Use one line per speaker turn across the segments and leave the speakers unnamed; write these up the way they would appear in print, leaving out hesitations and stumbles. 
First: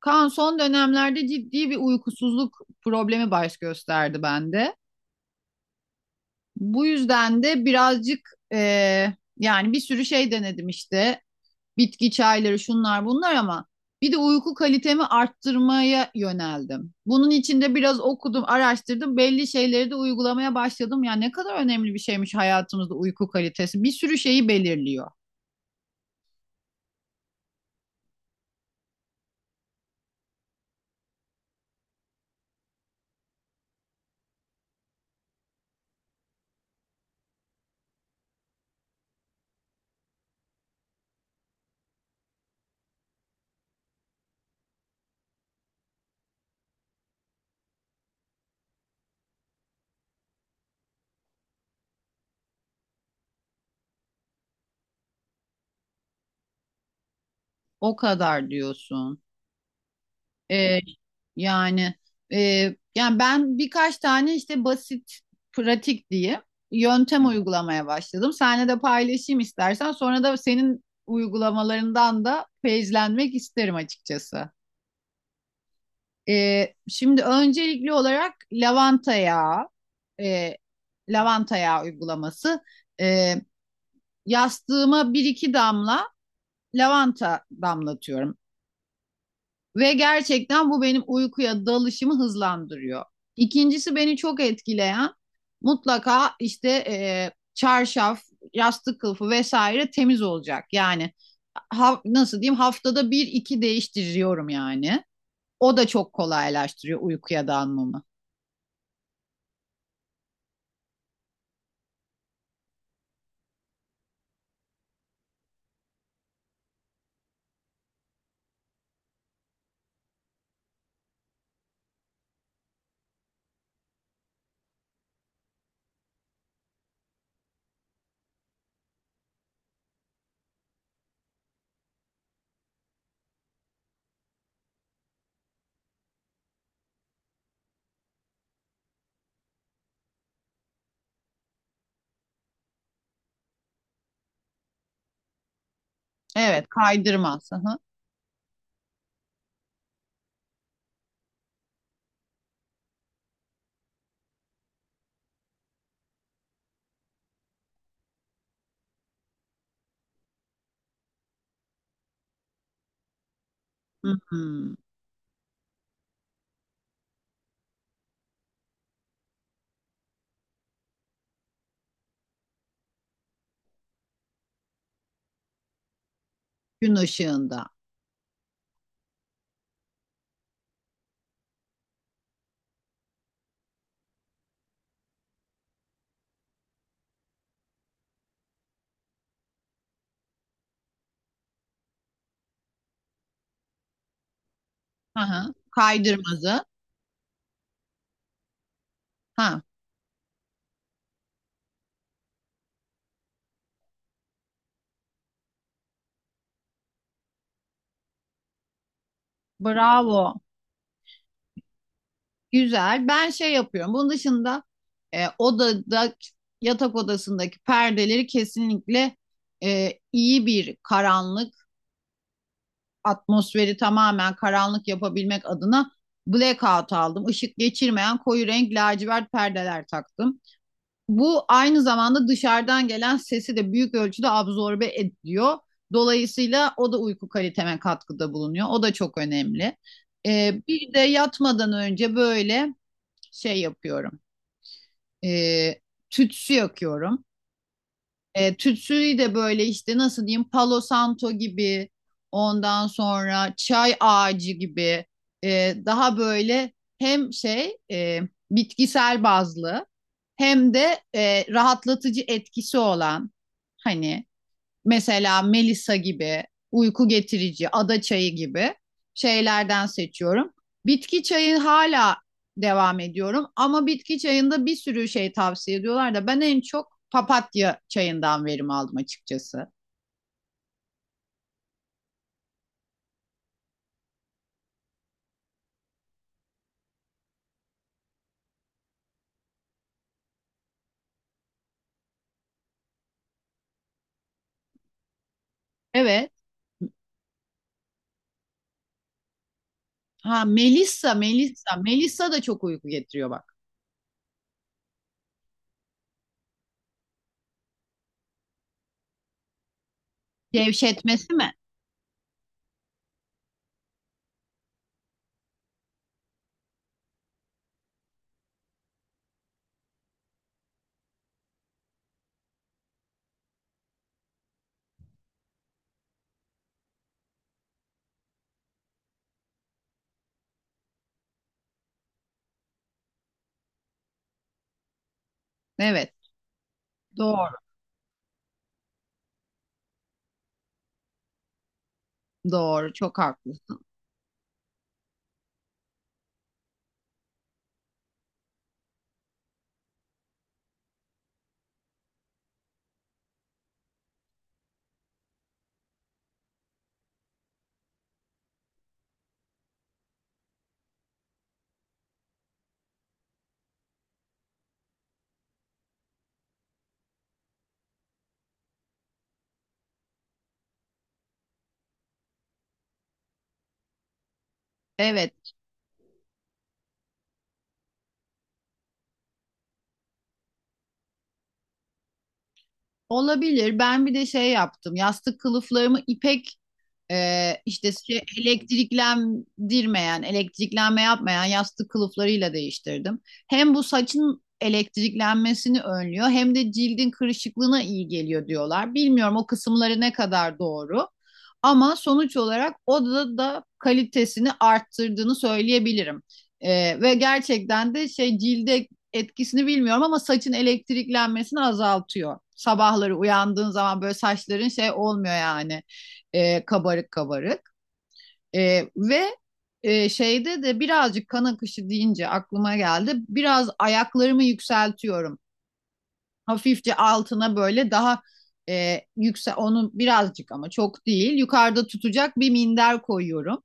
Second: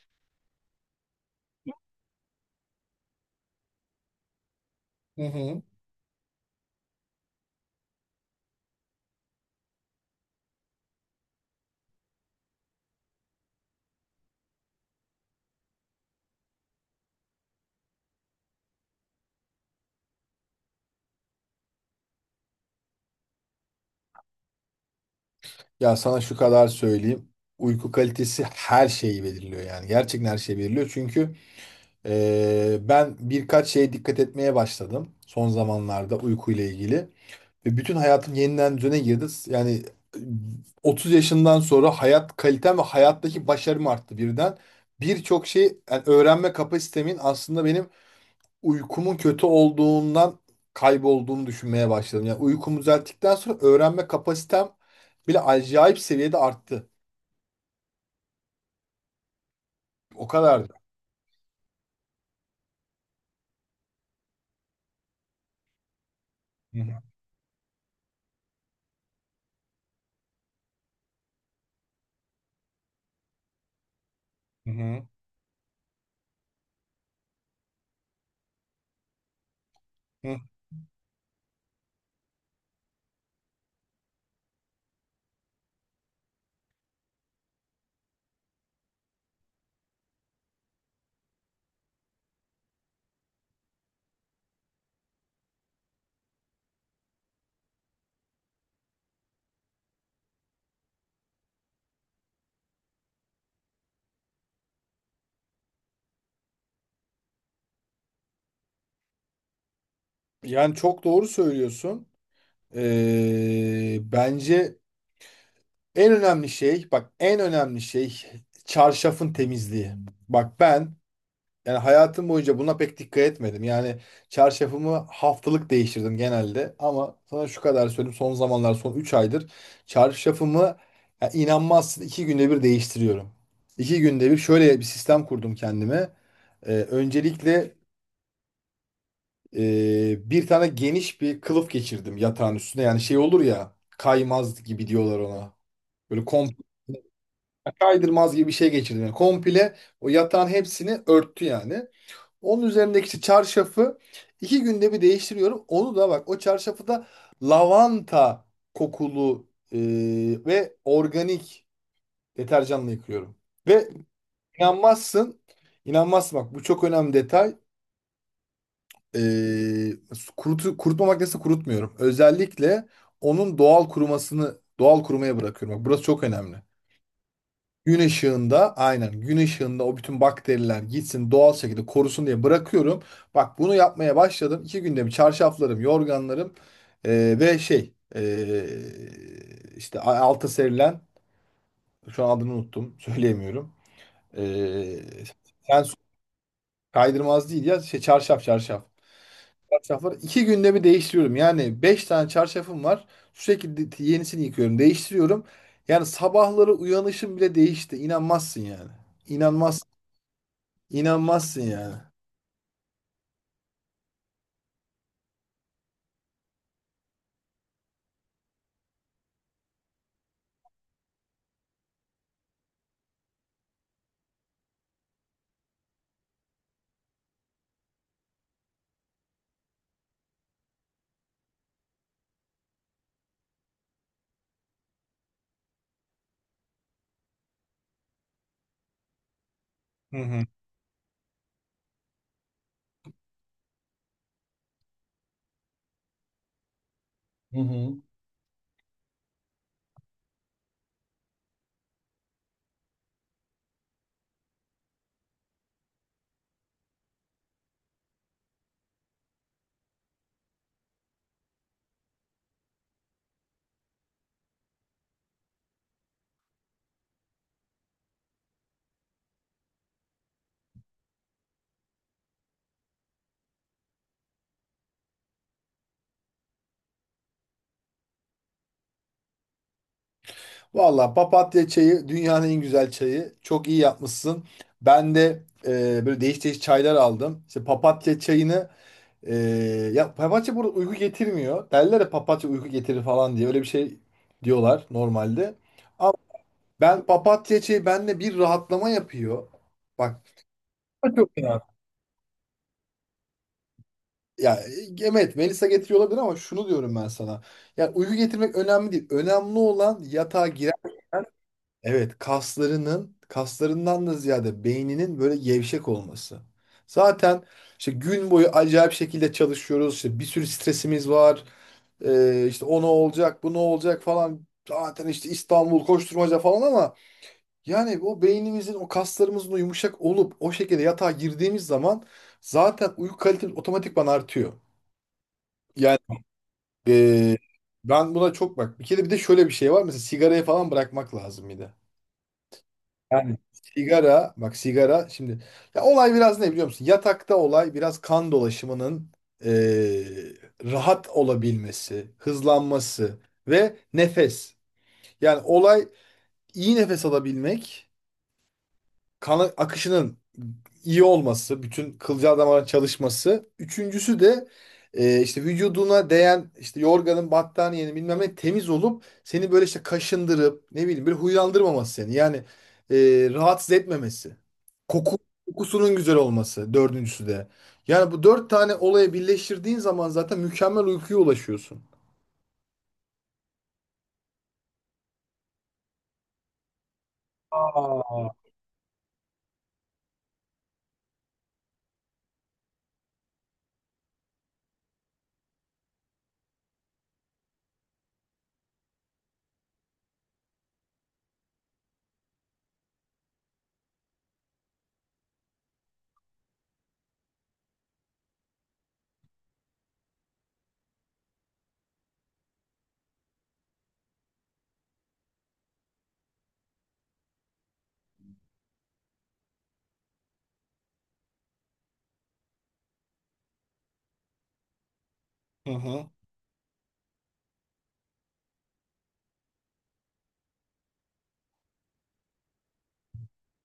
Kaan son dönemlerde ciddi bir uykusuzluk problemi baş gösterdi bende.
Hı hı.
Bu yüzden de birazcık e, yani bir sürü şey denedim işte, bitki çayları şunlar bunlar, ama bir de uyku kalitemi arttırmaya yöneldim. Bunun için de biraz okudum, araştırdım. Belli şeyleri de uygulamaya başladım. Ya ne kadar önemli bir şeymiş hayatımızda uyku kalitesi. Bir sürü şeyi belirliyor.
Ya sana şu kadar söyleyeyim. Uyku kalitesi her şeyi belirliyor yani. Gerçekten her şeyi belirliyor. Çünkü ben birkaç şeye dikkat etmeye başladım son zamanlarda uykuyla ilgili. Ve bütün hayatım yeniden düzene girdi. Yani e, 30 yaşından sonra hayat kalitem ve hayattaki başarım arttı birden. Birçok şey yani öğrenme kapasitemin aslında benim uykumun kötü olduğundan kaybolduğunu düşünmeye başladım. Yani uykumu düzelttikten sonra öğrenme kapasitem bile acayip seviyede arttı.
O kadar diyorsun.
O kadar.
Ee, yani e, yani ben birkaç tane işte basit, pratik diye
Hı hı.
yöntem uygulamaya başladım. Seninle de paylaşayım istersen. Sonra da senin uygulamalarından da feyizlenmek isterim açıkçası.
Hı
Şimdi öncelikli olarak lavanta yağı,
hı.
e, lavanta yağı uygulaması. Ee, Yastığıma bir iki damla lavanta damlatıyorum. Ve gerçekten bu benim uykuya dalışımı hızlandırıyor. İkincisi, beni çok etkileyen, mutlaka işte çarşaf, yastık kılıfı vesaire temiz olacak. Yani nasıl diyeyim, haftada bir iki değiştiriyorum yani. O da çok kolaylaştırıyor uykuya dalmamı.
Yani çok doğru söylüyorsun. Bence en önemli şey, bak en önemli şey çarşafın temizliği. Bak ben, yani hayatım boyunca buna pek dikkat etmedim. Yani çarşafımı haftalık değiştirdim genelde. Ama sana şu kadar söyleyeyim. Son zamanlar, son 3 aydır çarşafımı, ya inanmazsın, 2 günde bir değiştiriyorum. 2 günde bir şöyle bir sistem kurdum kendime. Öncelikle bir tane geniş bir kılıf geçirdim yatağın üstüne. Yani şey olur ya, kaymaz gibi diyorlar ona. Böyle komple
Evet, kaydırmaz. Hı hı.
kaydırmaz gibi bir şey geçirdim. Yani komple o yatağın hepsini örttü yani. Onun üzerindeki işte çarşafı iki günde bir değiştiriyorum. Onu da bak, o çarşafı da lavanta kokulu e, ve organik deterjanla yıkıyorum. Ve
Hı hı.
inanmazsın, inanmazsın, bak bu çok önemli detay. E, kurutma makinesi kurutmuyorum. Özellikle onun doğal kurumasını, doğal kurumaya bırakıyorum. Bak burası çok önemli.
Gün ışığında.
Gün ışığında, aynen gün ışığında, o bütün bakteriler gitsin doğal şekilde korusun diye bırakıyorum. Bak bunu yapmaya başladım. İki günde bir çarşaflarım, yorganlarım ve işte alta serilen, şu an adını unuttum, söyleyemiyorum. Eee,
Hı hı.
Sen,
Kaydırmazı.
kaydırmaz değil ya. Şey, çarşaf.
Ha,
Çarşafları iki günde bir değiştiriyorum. Yani beş tane çarşafım var. Sürekli yenisini yıkıyorum. Değiştiriyorum. Yani sabahları uyanışım bile değişti. İnanmazsın yani. İnanmaz,
bravo.
inanmazsın yani.
Güzel. Ben şey yapıyorum. Bunun dışında odada, yatak odasındaki perdeleri kesinlikle, iyi bir karanlık atmosferi, tamamen karanlık yapabilmek adına blackout aldım. Işık geçirmeyen koyu renk lacivert perdeler taktım. Bu aynı zamanda dışarıdan gelen sesi de büyük ölçüde absorbe ediyor. Dolayısıyla o da uyku kaliteme katkıda bulunuyor. O da çok önemli.
Hı hı.
Bir de yatmadan önce böyle şey yapıyorum. E, Tütsü yakıyorum.
Hı hı.
Tütsüyü de böyle işte, nasıl diyeyim, Palo Santo gibi, ondan sonra çay ağacı gibi, daha böyle hem bitkisel bazlı hem de rahatlatıcı etkisi olan, hani mesela Melisa gibi, uyku getirici, ada çayı gibi şeylerden seçiyorum. Bitki çayı hala devam ediyorum, ama bitki çayında bir sürü şey tavsiye ediyorlar, da ben en çok papatya çayından verim aldım açıkçası.
Valla papatya çayı dünyanın en güzel çayı. Çok iyi yapmışsın. Ben de böyle değiş değiş çaylar aldım. İşte papatya çayını. Ee, Ya papatya burada uyku getirmiyor. Derler ya, papatya uyku getirir falan diye. Öyle bir şey diyorlar normalde. Ama
Evet.
ben papatya, şey, bende bir rahatlama yapıyor. Bak.
Ha, Melissa,
Çok ya.
Melissa. Melissa da çok uyku getiriyor bak.
Ya evet, Melisa getiriyor olabilir ama şunu diyorum ben sana. Ya uyku getirmek önemli değil. Önemli olan yatağa girerken,
Gevşetmesi mi?
evet, kaslarından da ziyade beyninin böyle gevşek olması. Zaten işte gün boyu acayip şekilde çalışıyoruz. İşte bir sürü stresimiz var. İşte o ne olacak, bu ne olacak falan. Zaten işte İstanbul koşturmaca falan ama yani o beynimizin, o kaslarımızın o yumuşak olup o şekilde yatağa girdiğimiz zaman zaten uyku kalitemiz otomatikman artıyor. Yani
Evet.
ee,
Doğru.
ben buna çok bak. Bir kere bir de şöyle bir şey var. Mesela sigarayı falan bırakmak lazım bir de.
Doğru. Çok
Yani
haklısın.
sigara, bak sigara şimdi, ya olay biraz ne biliyor musun? Yatakta olay biraz kan dolaşımının ee, rahat olabilmesi, hızlanması ve nefes. Yani olay iyi nefes alabilmek, kan akışının iyi olması, bütün kılcal damarın çalışması. Üçüncüsü de işte vücuduna değen işte yorganın, battaniyenin bilmem ne temiz olup seni böyle işte kaşındırıp ne bileyim böyle huylandırmaması seni. Yani e, rahatsız etmemesi. Koku,
Evet.
kokusunun güzel olması dördüncüsü de. Yani bu dört tane olaya birleştirdiğin zaman zaten mükemmel uykuya ulaşıyorsun.
Olabilir. Ben bir de şey yaptım. Yastık kılıflarımı ipek. İşte şey,
Aa.
elektriklendirmeyen, elektriklenme yapmayan yastık kılıflarıyla değiştirdim. Hem bu saçın elektriklenmesini önlüyor, hem de cildin kırışıklığına iyi geliyor diyorlar. Bilmiyorum o kısımları ne kadar doğru, ama sonuç olarak odada da kalitesini arttırdığını söyleyebilirim. Ve gerçekten de şey, cilde etkisini bilmiyorum ama saçın elektriklenmesini azaltıyor. Sabahları uyandığın zaman böyle saçların şey olmuyor yani, kabarık kabarık. E, ve Şeyde de birazcık, kan akışı deyince aklıma geldi. Biraz ayaklarımı yükseltiyorum.
Hı hı.
Hafifçe altına böyle daha yüksel onu birazcık, ama çok değil. Yukarıda tutacak bir minder koyuyorum.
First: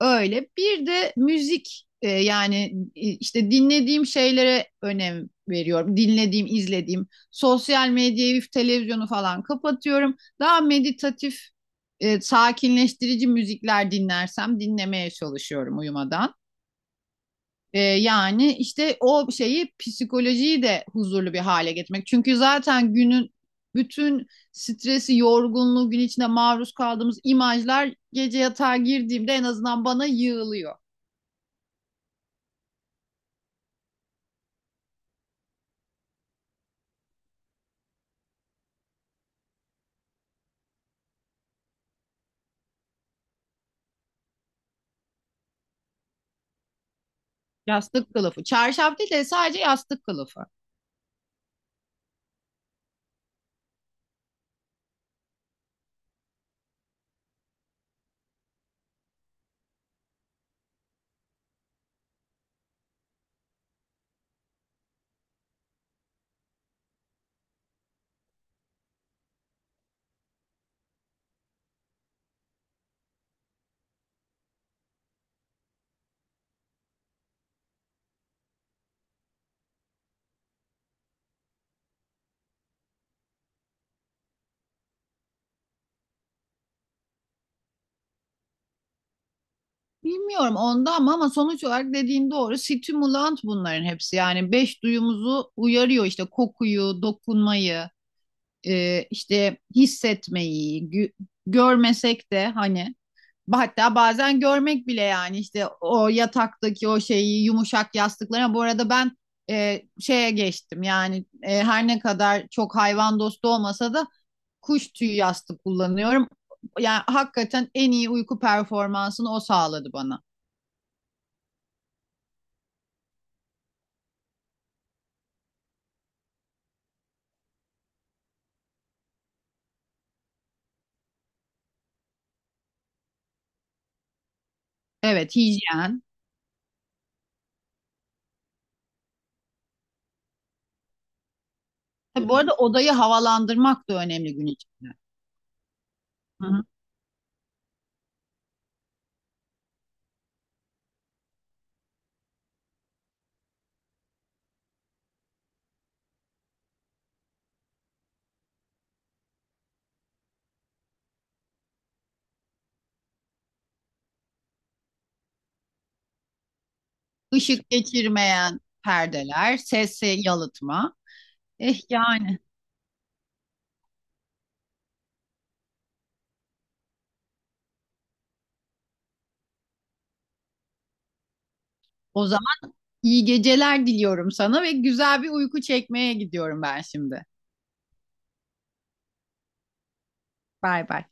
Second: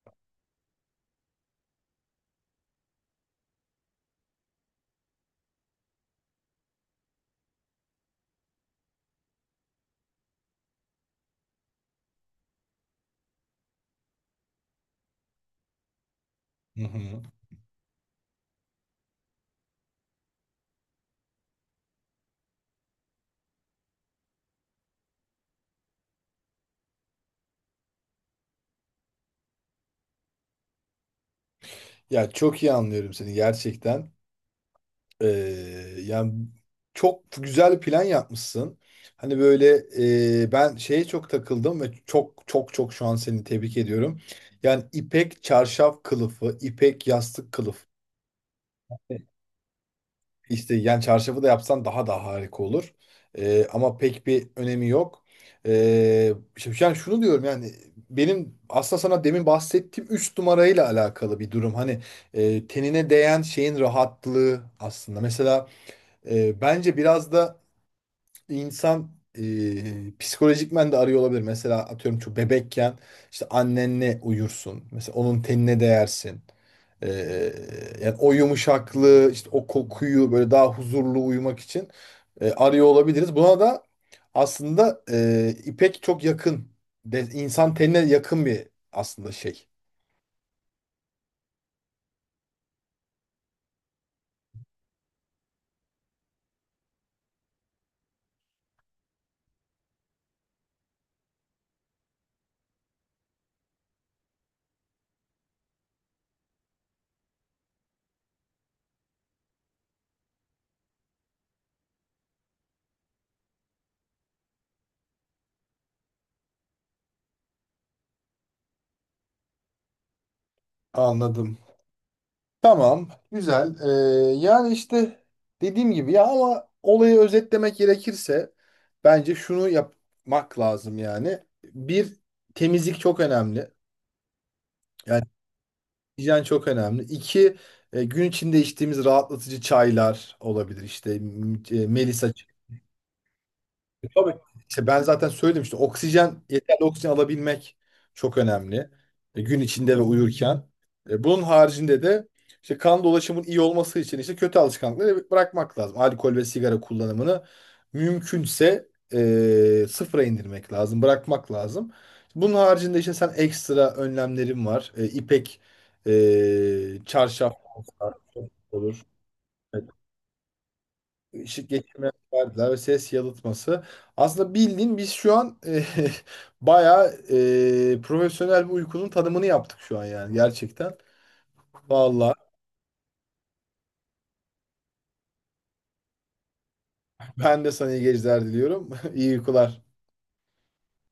Öyle. Bir de müzik, işte dinlediğim şeylere önem veriyorum. Dinlediğim, izlediğim. Sosyal medyayı, televizyonu falan kapatıyorum. Daha meditatif, sakinleştirici müzikler dinlersem, dinlemeye çalışıyorum uyumadan.
Hı hı.
Yani işte o şeyi, psikolojiyi de huzurlu bir hale getirmek. Çünkü zaten günün bütün stresi, yorgunluğu, gün içinde maruz kaldığımız imajlar gece yatağa girdiğimde en azından bana yığılıyor.
Ya çok iyi anlıyorum seni gerçekten. Ee, Yani çok güzel bir plan yapmışsın. Hani böyle ben şeye çok takıldım ve çok çok çok şu an seni tebrik ediyorum. Yani ipek çarşaf kılıfı, ipek yastık kılıf.
Yastık kılıfı. Çarşaf değil de sadece yastık kılıfı.
İşte yani çarşafı da yapsan daha da harika olur. Ama pek bir önemi yok. Şimdi yani şunu diyorum yani, benim aslında sana demin bahsettiğim 3 numarayla alakalı bir durum. Hani tenine değen şeyin rahatlığı aslında. Mesela bence biraz da insan psikolojikmen de arıyor olabilir. Mesela atıyorum çok bebekken işte annenle uyursun. Mesela onun tenine değersin. E, Yani o yumuşaklığı, işte o kokuyu, böyle daha huzurlu uyumak için arıyor olabiliriz. Buna da aslında ipek çok yakın. De, insan tenine yakın bir aslında şey.
Bilmiyorum onda, ama ama sonuç olarak dediğin doğru. Stimulant bunların hepsi. Yani beş duyumuzu uyarıyor, işte kokuyu, dokunmayı, işte hissetmeyi, görmesek de hani, hatta bazen görmek bile, yani işte o yataktaki o şeyi, yumuşak yastıklara. Bu arada ben şeye geçtim yani, her ne kadar çok hayvan dostu olmasa da kuş tüyü yastık kullanıyorum. Yani hakikaten en iyi uyku performansını o sağladı bana.
Anladım. Tamam, güzel. Yani işte dediğim gibi ya, ama olayı özetlemek gerekirse bence şunu yapmak lazım yani. Bir, temizlik çok önemli. Yani
Evet, hijyen.
hijyen çok önemli. İki, gün içinde içtiğimiz rahatlatıcı çaylar olabilir. İşte
Tabii,
Melisa.
bu arada odayı havalandırmak da önemli
Tabii.
gün
İşte
içinde.
ben zaten söyledim, işte oksijen,
Hı hı.
yeterli oksijen alabilmek çok önemli. Gün içinde ve uyurken. Bunun haricinde de işte kan dolaşımının iyi olması için işte kötü alışkanlıkları bırakmak lazım. Alkol ve sigara kullanımını mümkünse sıfıra indirmek lazım, bırakmak lazım. Bunun haricinde işte sen, ekstra önlemlerin var. İpek çarşaf
Işık
olsa
geçirmeyen
olur,
perdeler, sesi yalıtma.
ışık
Eh
geçirmeyen
yani,
perdeler ve ses yalıtması. Aslında bildiğin biz şu an bayağı profesyonel bir uykunun tanımını yaptık şu an yani gerçekten.
o
Vallahi
zaman iyi geceler diliyorum sana ve güzel bir uyku çekmeye gidiyorum ben şimdi.
ben de sana iyi geceler diliyorum. İyi uykular.
Bay bay.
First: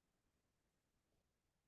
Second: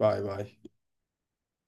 Bay bay.